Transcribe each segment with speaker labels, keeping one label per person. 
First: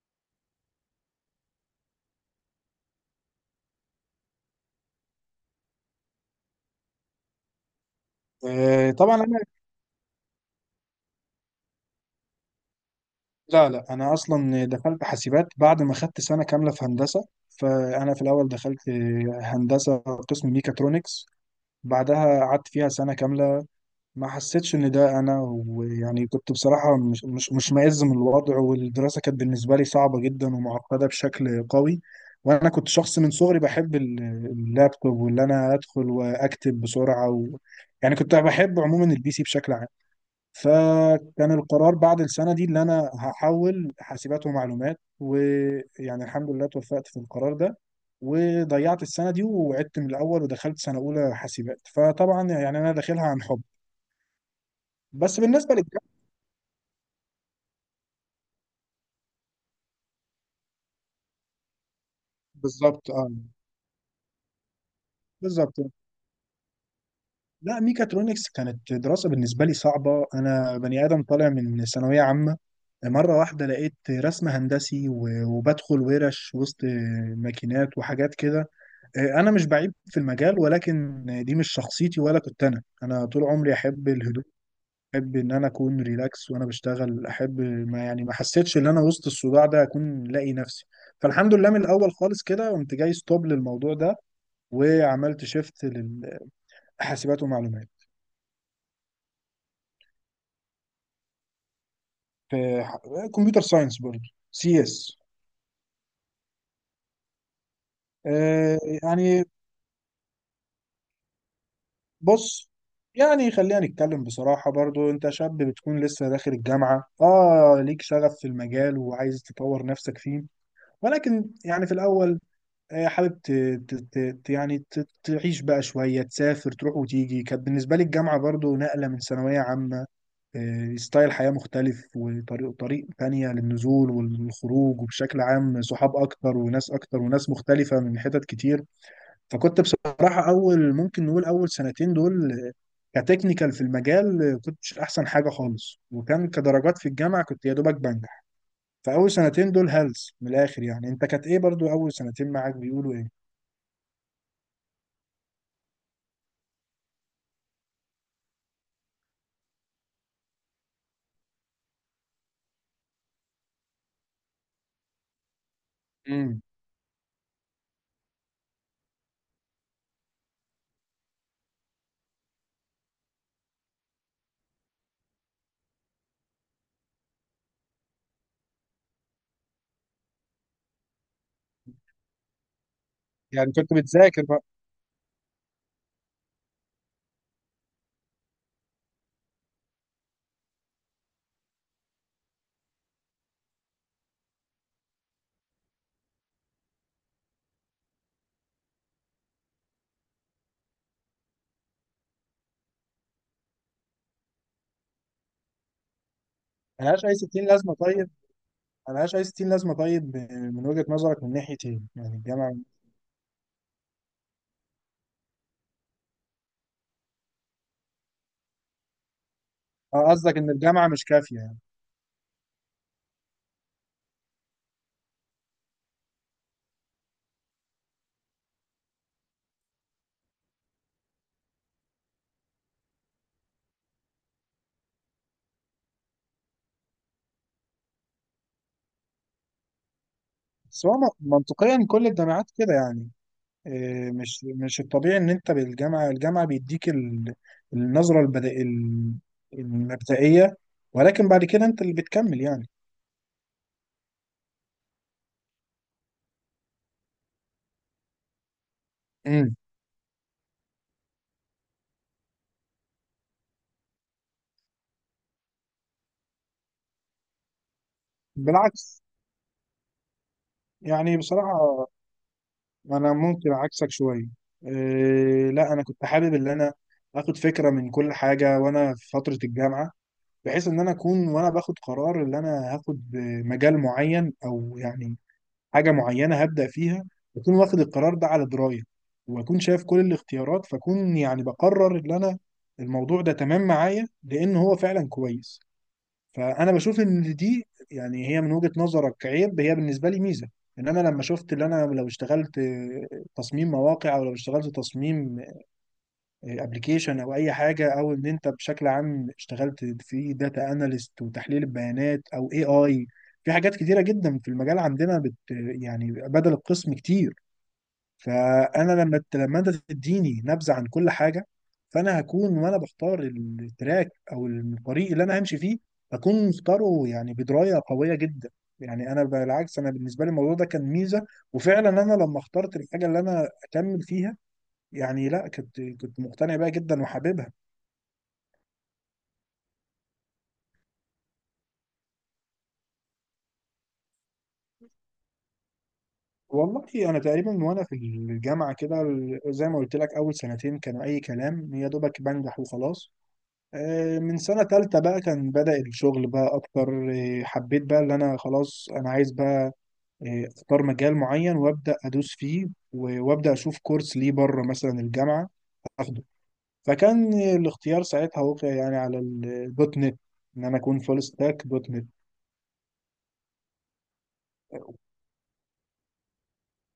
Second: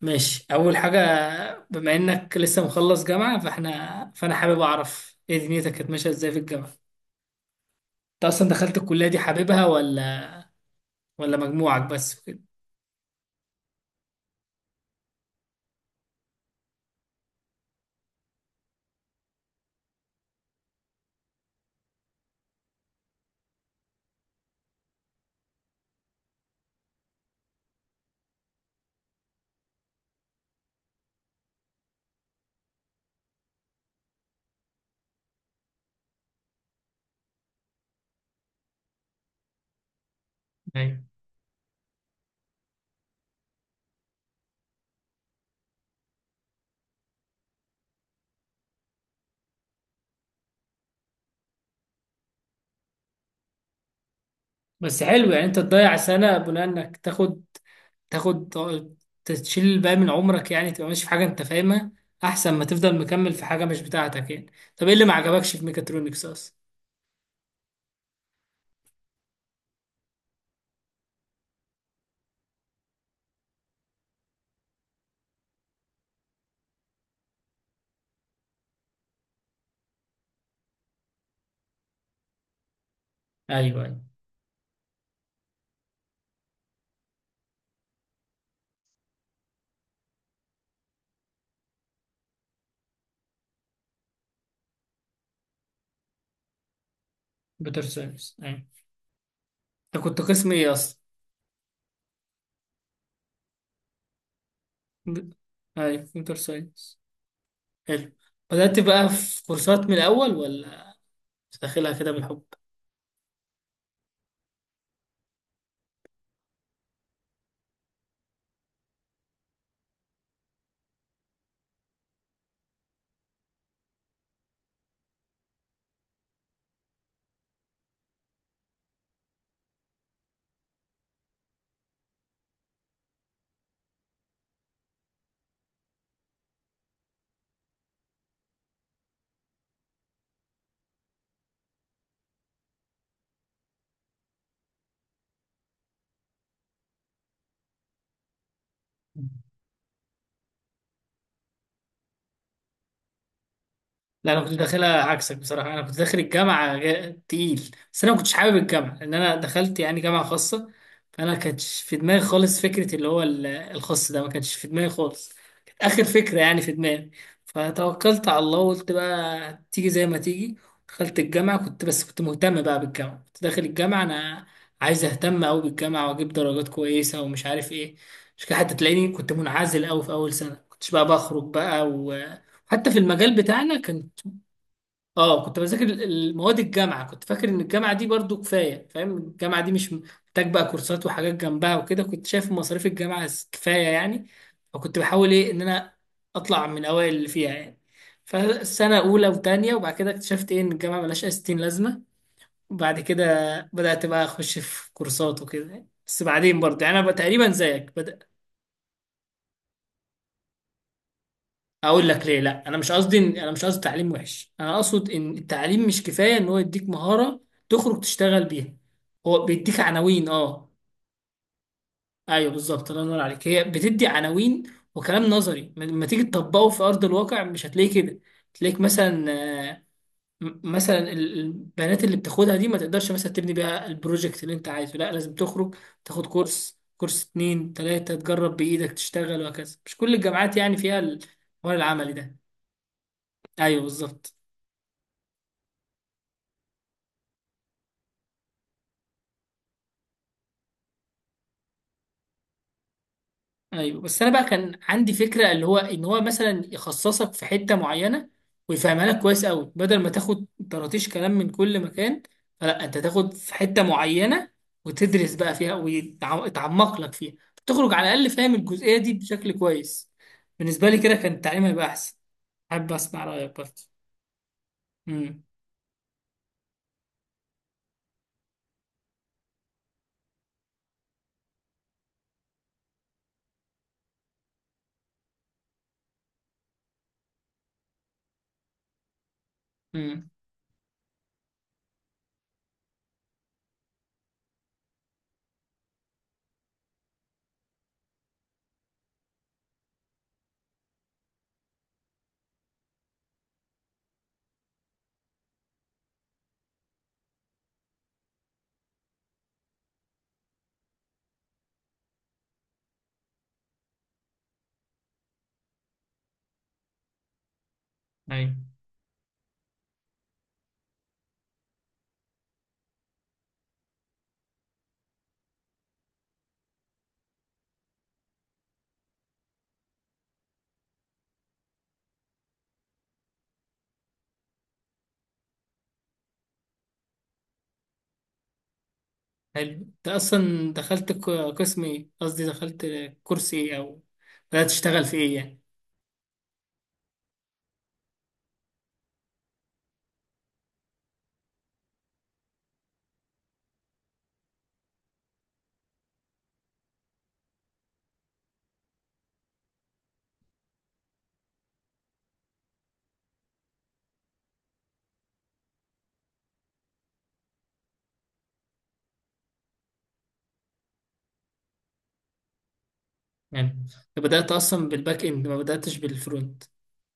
Speaker 1: ماشي، اول حاجه. بما انك لسه مخلص جامعه فانا حابب اعرف ايه دنيتك كانت ماشيه ازاي في الجامعه. انت اصلا دخلت
Speaker 2: آه،
Speaker 1: الكليه
Speaker 2: طبعا
Speaker 1: دي
Speaker 2: انا
Speaker 1: حاببها ولا، ولا مجموعك بس وكده؟
Speaker 2: لا انا اصلا دخلت حاسبات بعد ما خدت سنه كامله في هندسه، فانا في الاول دخلت هندسه قسم ميكاترونكس. بعدها قعدت فيها سنه كامله، ما حسيتش ان ده انا. ويعني كنت بصراحه مش مائز من الوضع، والدراسه كانت بالنسبه لي صعبه جدا ومعقده بشكل قوي. وانا كنت شخص من صغري بحب اللابتوب، واللي انا ادخل واكتب بسرعه يعني كنت بحب عموما البي سي بشكل عام.
Speaker 1: ايوه،
Speaker 2: فكان القرار بعد السنة دي اللي أنا هحول حاسبات ومعلومات، ويعني الحمد لله توفقت في القرار ده. وضيعت السنة دي وعدت من الأول، ودخلت سنة أولى حاسبات، فطبعا يعني أنا داخلها عن حب.
Speaker 1: بس حلو
Speaker 2: بس
Speaker 1: يعني انت
Speaker 2: بالنسبة
Speaker 1: تضيع
Speaker 2: للجامعة،
Speaker 1: سنه بناء انك تاخد تاخد تشيل الباقي من عمرك، يعني تبقى ماشي في حاجه انت فاهمها احسن ما تفضل
Speaker 2: بالظبط اه.
Speaker 1: مكمل في حاجه مش بتاعتك يعني. طب ايه اللي ما عجبكش في
Speaker 2: بالظبط.
Speaker 1: ميكاترونكس اصلا؟
Speaker 2: لا، ميكاترونكس كانت دراسة بالنسبة لي صعبة، أنا بني آدم طالع من ثانوية عامة، مرة واحدة لقيت رسم هندسي وبدخل ورش وسط ماكينات وحاجات كده. انا مش بعيب في المجال، ولكن دي مش شخصيتي، ولا كنت انا طول عمري
Speaker 1: ايوه، ايوه.
Speaker 2: احب الهدوء، احب ان انا اكون ريلاكس وانا بشتغل، احب ما يعني ما حسيتش ان انا وسط الصداع ده اكون لاقي نفسي. فالحمد لله من الاول خالص كده قمت جاي ستوب للموضوع ده، وعملت شيفت للحاسبات
Speaker 1: كمبيوتر
Speaker 2: ومعلومات.
Speaker 1: ساينس، ايوه. انت كنت قسم ايه اصلا؟
Speaker 2: في كمبيوتر ساينس برضه، سي اس.
Speaker 1: ب- ايوه، كمبيوتر ساينس. حلو. بدأت بقى في
Speaker 2: يعني
Speaker 1: كورسات من الأول ولا داخلها كده بالحب؟
Speaker 2: بص، يعني خلينا نتكلم بصراحة برضو، انت شاب بتكون لسه داخل الجامعة، اه ليك شغف في المجال وعايز تطور نفسك فيه. ولكن يعني في الأول آه، حابب ت... ت... ت... ت- يعني ت... تعيش بقى شوية، تسافر تروح وتيجي. كانت بالنسبة لي الجامعة برضو نقلة من ثانوية عامة، ستايل حياة مختلف، وطريق تانية للنزول والخروج، وبشكل عام صحاب أكتر وناس أكتر وناس مختلفة من حتت كتير. فكنت بصراحة، أول ممكن نقول أول سنتين دول، كتكنيكال في المجال كنتش احسن حاجه خالص، وكان كدرجات في الجامعه كنت يا دوبك بنجح. فاول سنتين دول هلس من الاخر. يعني انت كانت ايه برضو اول سنتين معاك، بيقولوا ايه؟
Speaker 1: لا، انا كنت داخلها عكسك بصراحه. انا كنت داخل الجامعه تقيل، بس انا ما كنتش حابب الجامعه لان انا دخلت يعني جامعه خاصه. فانا كانتش في دماغي خالص فكره اللي هو الخاص ده، ما كانتش في دماغي خالص. كانت اخر فكره
Speaker 2: امم
Speaker 1: يعني في دماغي. فتوكلت على الله وقلت بقى تيجي زي ما تيجي. دخلت الجامعه، كنت بس كنت مهتم بقى بالجامعه، كنت داخل الجامعه انا عايز اهتم قوي بالجامعه واجيب درجات كويسه ومش عارف ايه. مش كده، حتى تلاقيني كنت منعزل قوي في اول سنه، كنتش بقى بخرج بقى، و حتى في المجال
Speaker 2: يعني
Speaker 1: بتاعنا
Speaker 2: كنت
Speaker 1: كان،
Speaker 2: بتذاكر بقى.
Speaker 1: اه، كنت بذاكر المواد. الجامعه كنت فاكر ان الجامعه دي برضو كفايه، فاهم، الجامعه دي مش محتاج بقى كورسات وحاجات جنبها وكده. كنت شايف مصاريف الجامعه كفايه يعني. فكنت بحاول ايه ان انا اطلع من اوائل اللي فيها يعني. فسنه اولى وتانية وبعد كده اكتشفت ايه ان الجامعه ملهاش اي ستين لازمه. وبعد كده بدات بقى اخش في كورسات وكده يعني. بس بعدين برضه يعني انا بقى
Speaker 2: ملهاش اي
Speaker 1: تقريبا
Speaker 2: 60
Speaker 1: زيك
Speaker 2: لازمه
Speaker 1: بدأ.
Speaker 2: طيب؟ ملهاش اي 60 لازمه طيب؟ من وجهه نظرك من ناحيه ايه
Speaker 1: اقول لك
Speaker 2: يعني
Speaker 1: ليه، لا
Speaker 2: الجامعه؟
Speaker 1: انا مش قصدي انا مش قصدي تعليم وحش، انا اقصد ان التعليم مش كفايه ان هو يديك مهاره تخرج تشتغل بيها. هو بيديك عناوين،
Speaker 2: اه قصدك
Speaker 1: اه.
Speaker 2: ان الجامعه مش كافيه يعني.
Speaker 1: ايوه بالظبط، الله ينور عليك، هي بتدي عناوين وكلام نظري، لما تيجي تطبقه في ارض الواقع مش هتلاقيه كده. تلاقيك مثلا آه، البنات اللي بتاخدها دي ما تقدرش مثلا تبني بيها البروجكت اللي انت عايزه. لا، لازم تخرج تاخد كورس، كورس اتنين تلاتة، تجرب بإيدك تشتغل وهكذا. مش كل الجامعات يعني فيها
Speaker 2: بس هو
Speaker 1: الحوار
Speaker 2: منطقيا
Speaker 1: العملي
Speaker 2: كل
Speaker 1: ده.
Speaker 2: الجامعات كده يعني،
Speaker 1: ايوه
Speaker 2: إيه،
Speaker 1: بالظبط.
Speaker 2: مش الطبيعي ان انت بالجامعه، الجامعه بيديك النظره البدائيه، المبدئيه، ولكن بعد كده انت اللي بتكمل يعني.
Speaker 1: ايوه، بس انا بقى كان عندي فكره اللي هو ان هو مثلا يخصصك في حته معينه ويفهمها لك كويس قوي،
Speaker 2: امم
Speaker 1: بدل ما تاخد طراطيش كلام من كل مكان. فلا، انت تاخد في حته معينه وتدرس بقى فيها ويتعمق لك فيها، تخرج على الاقل فاهم الجزئيه دي
Speaker 2: بالعكس،
Speaker 1: بشكل كويس. بالنسبه لي كده كان
Speaker 2: يعني
Speaker 1: التعليم هيبقى
Speaker 2: بصراحه
Speaker 1: احسن. حابب اسمع
Speaker 2: انا
Speaker 1: رايك
Speaker 2: ممكن
Speaker 1: برضه.
Speaker 2: عكسك شويه.
Speaker 1: امم،
Speaker 2: إيه، لا انا كنت حابب ان انا اخد فكره من كل حاجه وانا في فتره الجامعه، بحيث ان انا اكون وانا باخد قرار ان انا هاخد مجال معين، او يعني حاجه معينه هبدا فيها، اكون واخد القرار ده على درايه، واكون شايف كل
Speaker 1: امم،
Speaker 2: الاختيارات، فاكون يعني بقرر ان انا الموضوع ده تمام معايا لان هو فعلا كويس. فانا بشوف ان دي يعني هي من وجهة نظرك عيب، هي بالنسبه لي ميزه. ان انا لما شفت ان انا لو اشتغلت تصميم مواقع، او لو اشتغلت تصميم ابلكيشن، او اي حاجه، او ان انت بشكل عام اشتغلت في داتا اناليست وتحليل البيانات، او اي في حاجات كتيره جدا في المجال عندنا بت، يعني بدل القسم كتير.
Speaker 1: ايوه.
Speaker 2: فانا لما لما انت تديني نبذه عن كل حاجه، فانا هكون وانا بختار التراك او الطريق اللي انا همشي فيه، هكون مختاره يعني بدرايه قويه جدا. يعني انا بالعكس، انا بالنسبه لي الموضوع ده كان ميزه. وفعلا انا لما اخترت الحاجه اللي انا اكمل فيها، يعني لا كنت مقتنع بيها جدا وحاببها.
Speaker 1: حلو، انت اصلا دخلت قسم ايه؟ قصدي دخلت كورس ايه، او بدات تشتغل في ايه يعني؟
Speaker 2: والله انا تقريبا وانا في الجامعه كده زي ما قلت لك، اول سنتين كانوا اي كلام، يا دوبك بنجح وخلاص. من سنه تالتة بقى كان بدأ الشغل بقى اكتر. حبيت بقى اللي انا خلاص انا عايز بقى اختار مجال معين وابدأ ادوس فيه، وابدأ اشوف كورس ليه بره مثلا الجامعه اخده. فكان الاختيار ساعتها وقع يعني على الدوت نت، ان انا اكون فول ستاك دوت نت.
Speaker 1: يعني أنت بدأت أصلا بالباك إند ما بدأتش بالفرونت،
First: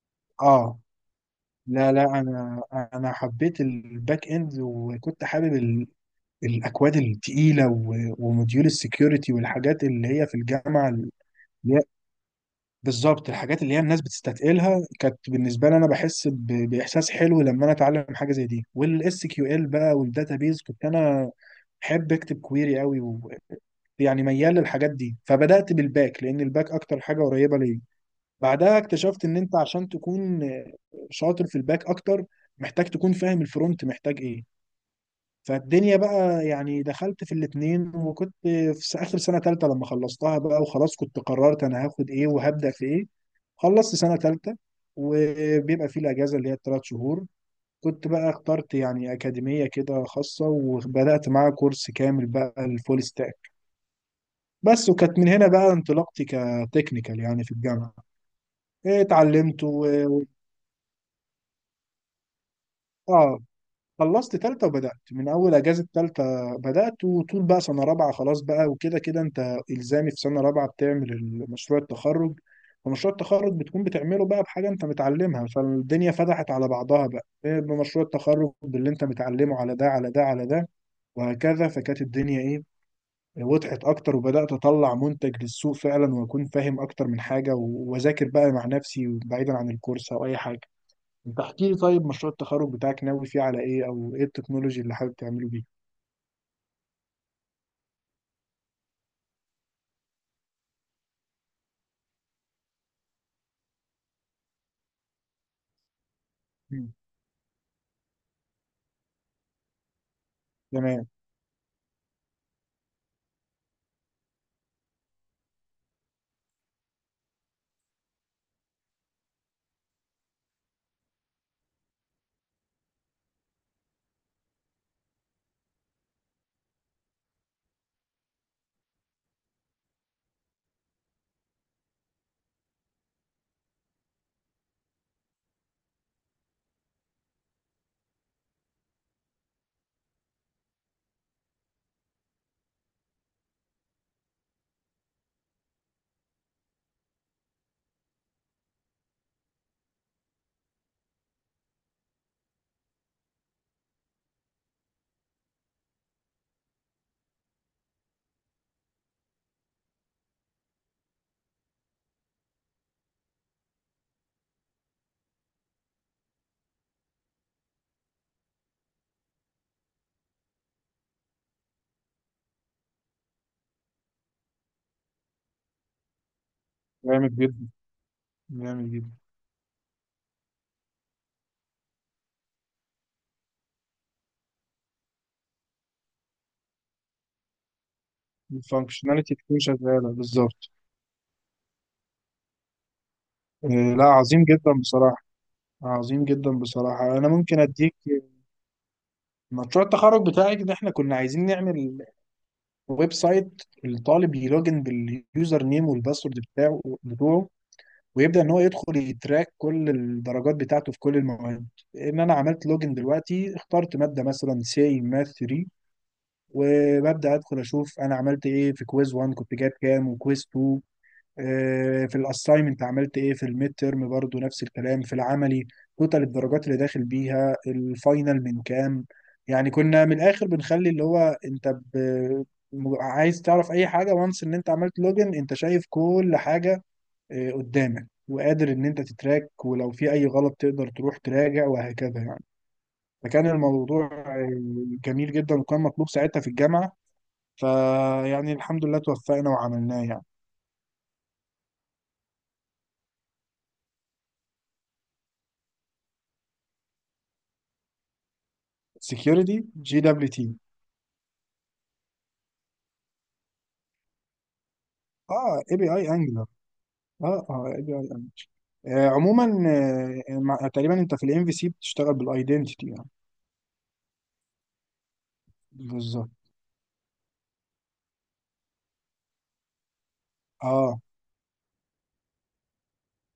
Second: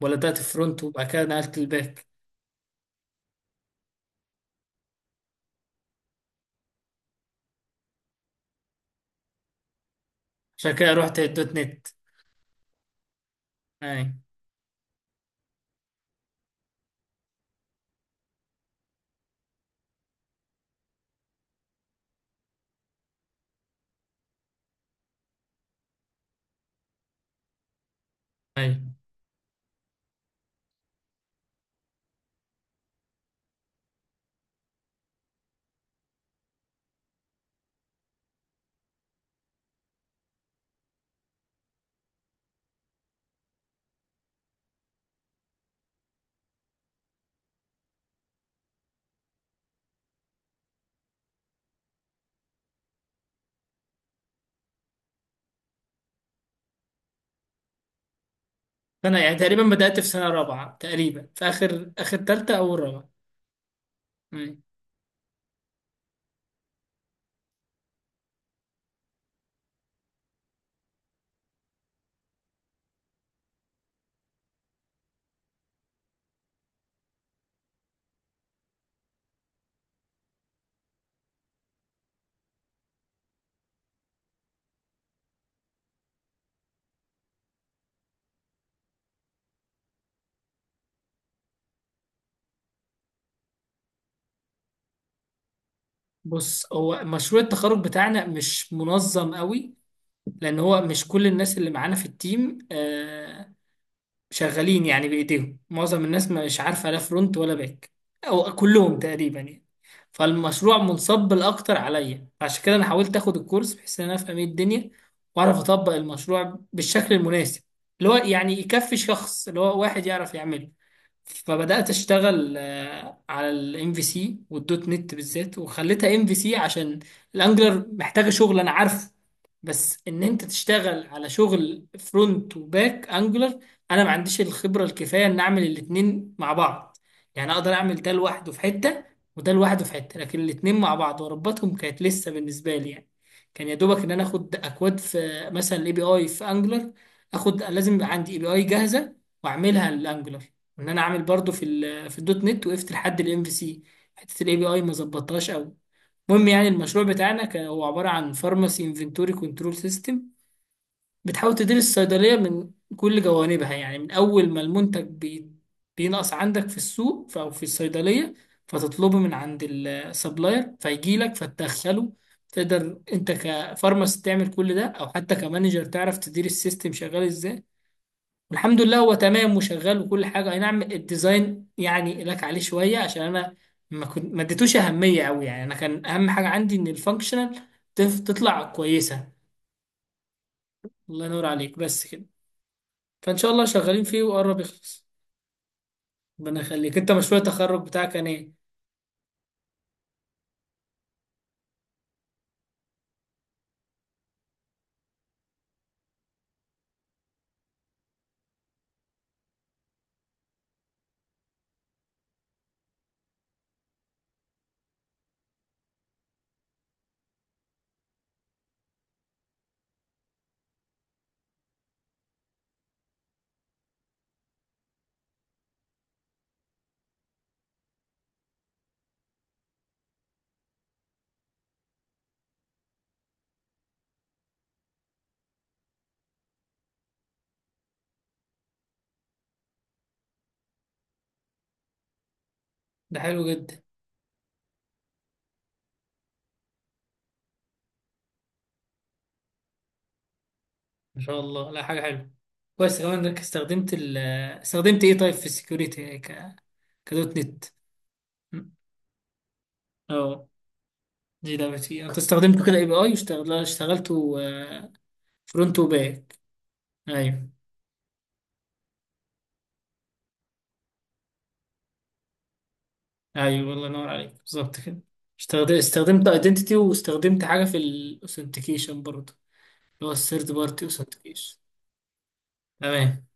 Speaker 1: ولا بدأت
Speaker 2: اه،
Speaker 1: الفرونت وبعد كده نقلت
Speaker 2: لا
Speaker 1: الباك؟
Speaker 2: انا حبيت الباك اند، وكنت حابب الاكواد التقيله وموديول السكيورتي والحاجات اللي هي في
Speaker 1: عشان
Speaker 2: الجامعه
Speaker 1: كده
Speaker 2: اللي
Speaker 1: رحت الدوت
Speaker 2: هي
Speaker 1: نت.
Speaker 2: بالظبط، الحاجات اللي هي الناس
Speaker 1: أي،
Speaker 2: بتستثقلها كانت بالنسبه لي انا بحس باحساس حلو لما انا اتعلم حاجه زي دي. والاس كيو ال بقى والداتابيز، كنت انا بحب اكتب كويري قوي، ويعني ميال للحاجات دي. فبدات بالباك لان الباك اكتر حاجه قريبه ليا. بعدها
Speaker 1: أي.
Speaker 2: اكتشفت ان انت عشان تكون شاطر في الباك اكتر، محتاج تكون فاهم الفرونت محتاج ايه. فالدنيا بقى يعني دخلت في الاتنين، وكنت في اخر سنة تالتة لما خلصتها بقى، وخلاص كنت قررت انا هاخد ايه وهبدأ في ايه. خلصت سنة تالتة وبيبقى في الاجازة اللي هي الثلاث شهور، كنت بقى اخترت يعني أكاديمية كده خاصة، وبدأت معاها كورس كامل بقى الفول ستاك بس، وكانت من هنا بقى انطلاقتي كتكنيكال يعني في الجامعة.
Speaker 1: فأنا يعني تقريبا
Speaker 2: اتعلمت
Speaker 1: بدأت في سنة رابعة تقريبا في آخر آخر تالتة أو رابعة.
Speaker 2: اه خلصت
Speaker 1: أي.
Speaker 2: تالتة، وبدأت من أول أجازة تالتة بدأت، وطول بقى سنة رابعة خلاص بقى، وكده كده أنت إلزامي في سنة رابعة بتعمل مشروع التخرج. ومشروع التخرج بتكون بتعمله بقى بحاجة أنت متعلمها. فالدنيا فتحت على بعضها بقى إيه بمشروع التخرج، باللي أنت متعلمه على ده على ده على ده وهكذا. فكانت الدنيا إيه وضحت أكتر، وبدأت أطلع منتج للسوق فعلا، وأكون فاهم أكتر من حاجة، وأذاكر بقى مع نفسي بعيدا عن الكورس أو أي حاجة. انت احكي لي طيب، مشروع التخرج بتاعك ناوي فيه على ايه، او ايه التكنولوجي اللي حابب تعمله بيه؟
Speaker 1: بص، هو مشروع التخرج بتاعنا مش منظم قوي، لأن هو مش كل الناس اللي معانا في التيم شغالين يعني بايديهم، معظم الناس مش عارفه
Speaker 2: مم.
Speaker 1: لا فرونت ولا باك، او كلهم تقريبا يعني. فالمشروع
Speaker 2: تمام.
Speaker 1: منصب الاكتر عليا، عشان كده انا حاولت اخد الكورس بحيث ان انا افهم ايه الدنيا واعرف اطبق المشروع بالشكل المناسب، اللي هو يعني يكفي شخص اللي هو واحد يعرف يعمله. فبدأت أشتغل على الام في سي والدوت نت بالذات، وخليتها ام في سي عشان الانجلر محتاجة شغل أنا عارفه. بس إن أنت تشتغل على شغل فرونت وباك انجلر، أنا ما عنديش الخبرة الكفاية إن أعمل الاتنين مع بعض. يعني أقدر أعمل ده لوحده في حتة، وده لوحده في حتة، لكن الاتنين مع بعض وأربطهم كانت لسه بالنسبة لي يعني. كان يا دوبك إن أنا آخد أكواد في مثلا الأي بي أي في انجلر، آخد، لازم يبقى عندي أي بي أي جاهزة وأعملها للانجلر. ان انا عامل برضو في الدوت نت، وقفت لحد الام في سي، حته الاي بي اي ما ظبطتهاش قوي. المهم يعني، المشروع بتاعنا كان هو عباره عن فارماسي انفنتوري كنترول سيستم، بتحاول تدير الصيدليه من كل جوانبها، يعني من اول ما المنتج بينقص عندك في السوق، او في الصيدليه، فتطلبه من عند السبلاير فيجي لك فتدخله. تقدر انت كفارماسي تعمل كل ده او حتى كمانجر تعرف تدير السيستم شغال
Speaker 2: جامد
Speaker 1: ازاي.
Speaker 2: جدا.
Speaker 1: والحمد
Speaker 2: جامد
Speaker 1: لله
Speaker 2: جدا.
Speaker 1: هو تمام وشغال وكل حاجه، اي نعم الديزاين يعني لك عليه شويه عشان انا ما اديتوش اهميه قوي. يعني انا كان اهم حاجه عندي ان الفانكشنال تطلع كويسه.
Speaker 2: الفانكشناليتي تكون شغاله بالظبط.
Speaker 1: الله ينور عليك، بس كده. فان شاء الله
Speaker 2: آه.
Speaker 1: شغالين
Speaker 2: لا
Speaker 1: فيه
Speaker 2: عظيم
Speaker 1: وقرب
Speaker 2: جدا
Speaker 1: يخلص.
Speaker 2: بصراحه، عظيم جدا
Speaker 1: ربنا يخليك، انت
Speaker 2: بصراحه. انا
Speaker 1: مشروع
Speaker 2: ممكن
Speaker 1: التخرج
Speaker 2: اديك
Speaker 1: بتاعك كان ايه؟
Speaker 2: مشروع التخرج بتاعي، ان احنا كنا عايزين نعمل ويب سايت، الطالب يلوجن باليوزر نيم والباسورد بتوعه، ويبدا ان هو يدخل يتراك كل الدرجات بتاعته في كل المواد. ان انا عملت لوجن دلوقتي، اخترت ماده مثلا سي ماث 3، وببدا ادخل اشوف انا عملت ايه في كويز 1 كنت جايب كام، وكويز 2، في الاساينمنت عملت ايه، في الميد تيرم برضو نفس الكلام، في العملي توتال الدرجات اللي داخل بيها الفاينل من كام. يعني كنا من الاخر بنخلي اللي هو انت ب... عايز تعرف اي حاجه، وانس ان انت عملت لوجن، انت شايف كل حاجه قدامك، وقادر ان انت تتراك، ولو في اي غلط تقدر تروح تراجع، وهكذا يعني.
Speaker 1: ده حلو
Speaker 2: فكان
Speaker 1: جدا،
Speaker 2: الموضوع جميل جدا، وكان مطلوب ساعتها في الجامعه، فيعني الحمد لله توفقنا وعملناه يعني.
Speaker 1: ما شاء الله، لا حاجه حلوه. كويس كمان انك استخدمت استخدمت ايه طيب في السكيورتي، كدوت نت؟
Speaker 2: سكيورتي جي دبليو تي.
Speaker 1: اه، دي دعوتي، انت استخدمته كده اي بي اي اشتغلت اشتغلته
Speaker 2: اه اي
Speaker 1: فرونت
Speaker 2: بي اي
Speaker 1: وباك؟
Speaker 2: انجلر. اه
Speaker 1: ايوه،
Speaker 2: اه اي بي اي انجلر. آه عموما، آه تقريبا انت في الام في سي بتشتغل بالايدنتيتي يعني.
Speaker 1: ايوه، الله ينور عليك، بالظبط كده. استخدمت
Speaker 2: بالظبط
Speaker 1: ايدنتيتي واستخدمت حاجه في الاوثنتيكيشن برضه، اللي هو الثيرد بارتي
Speaker 2: اه.
Speaker 1: اوثنتيكيشن. تمام.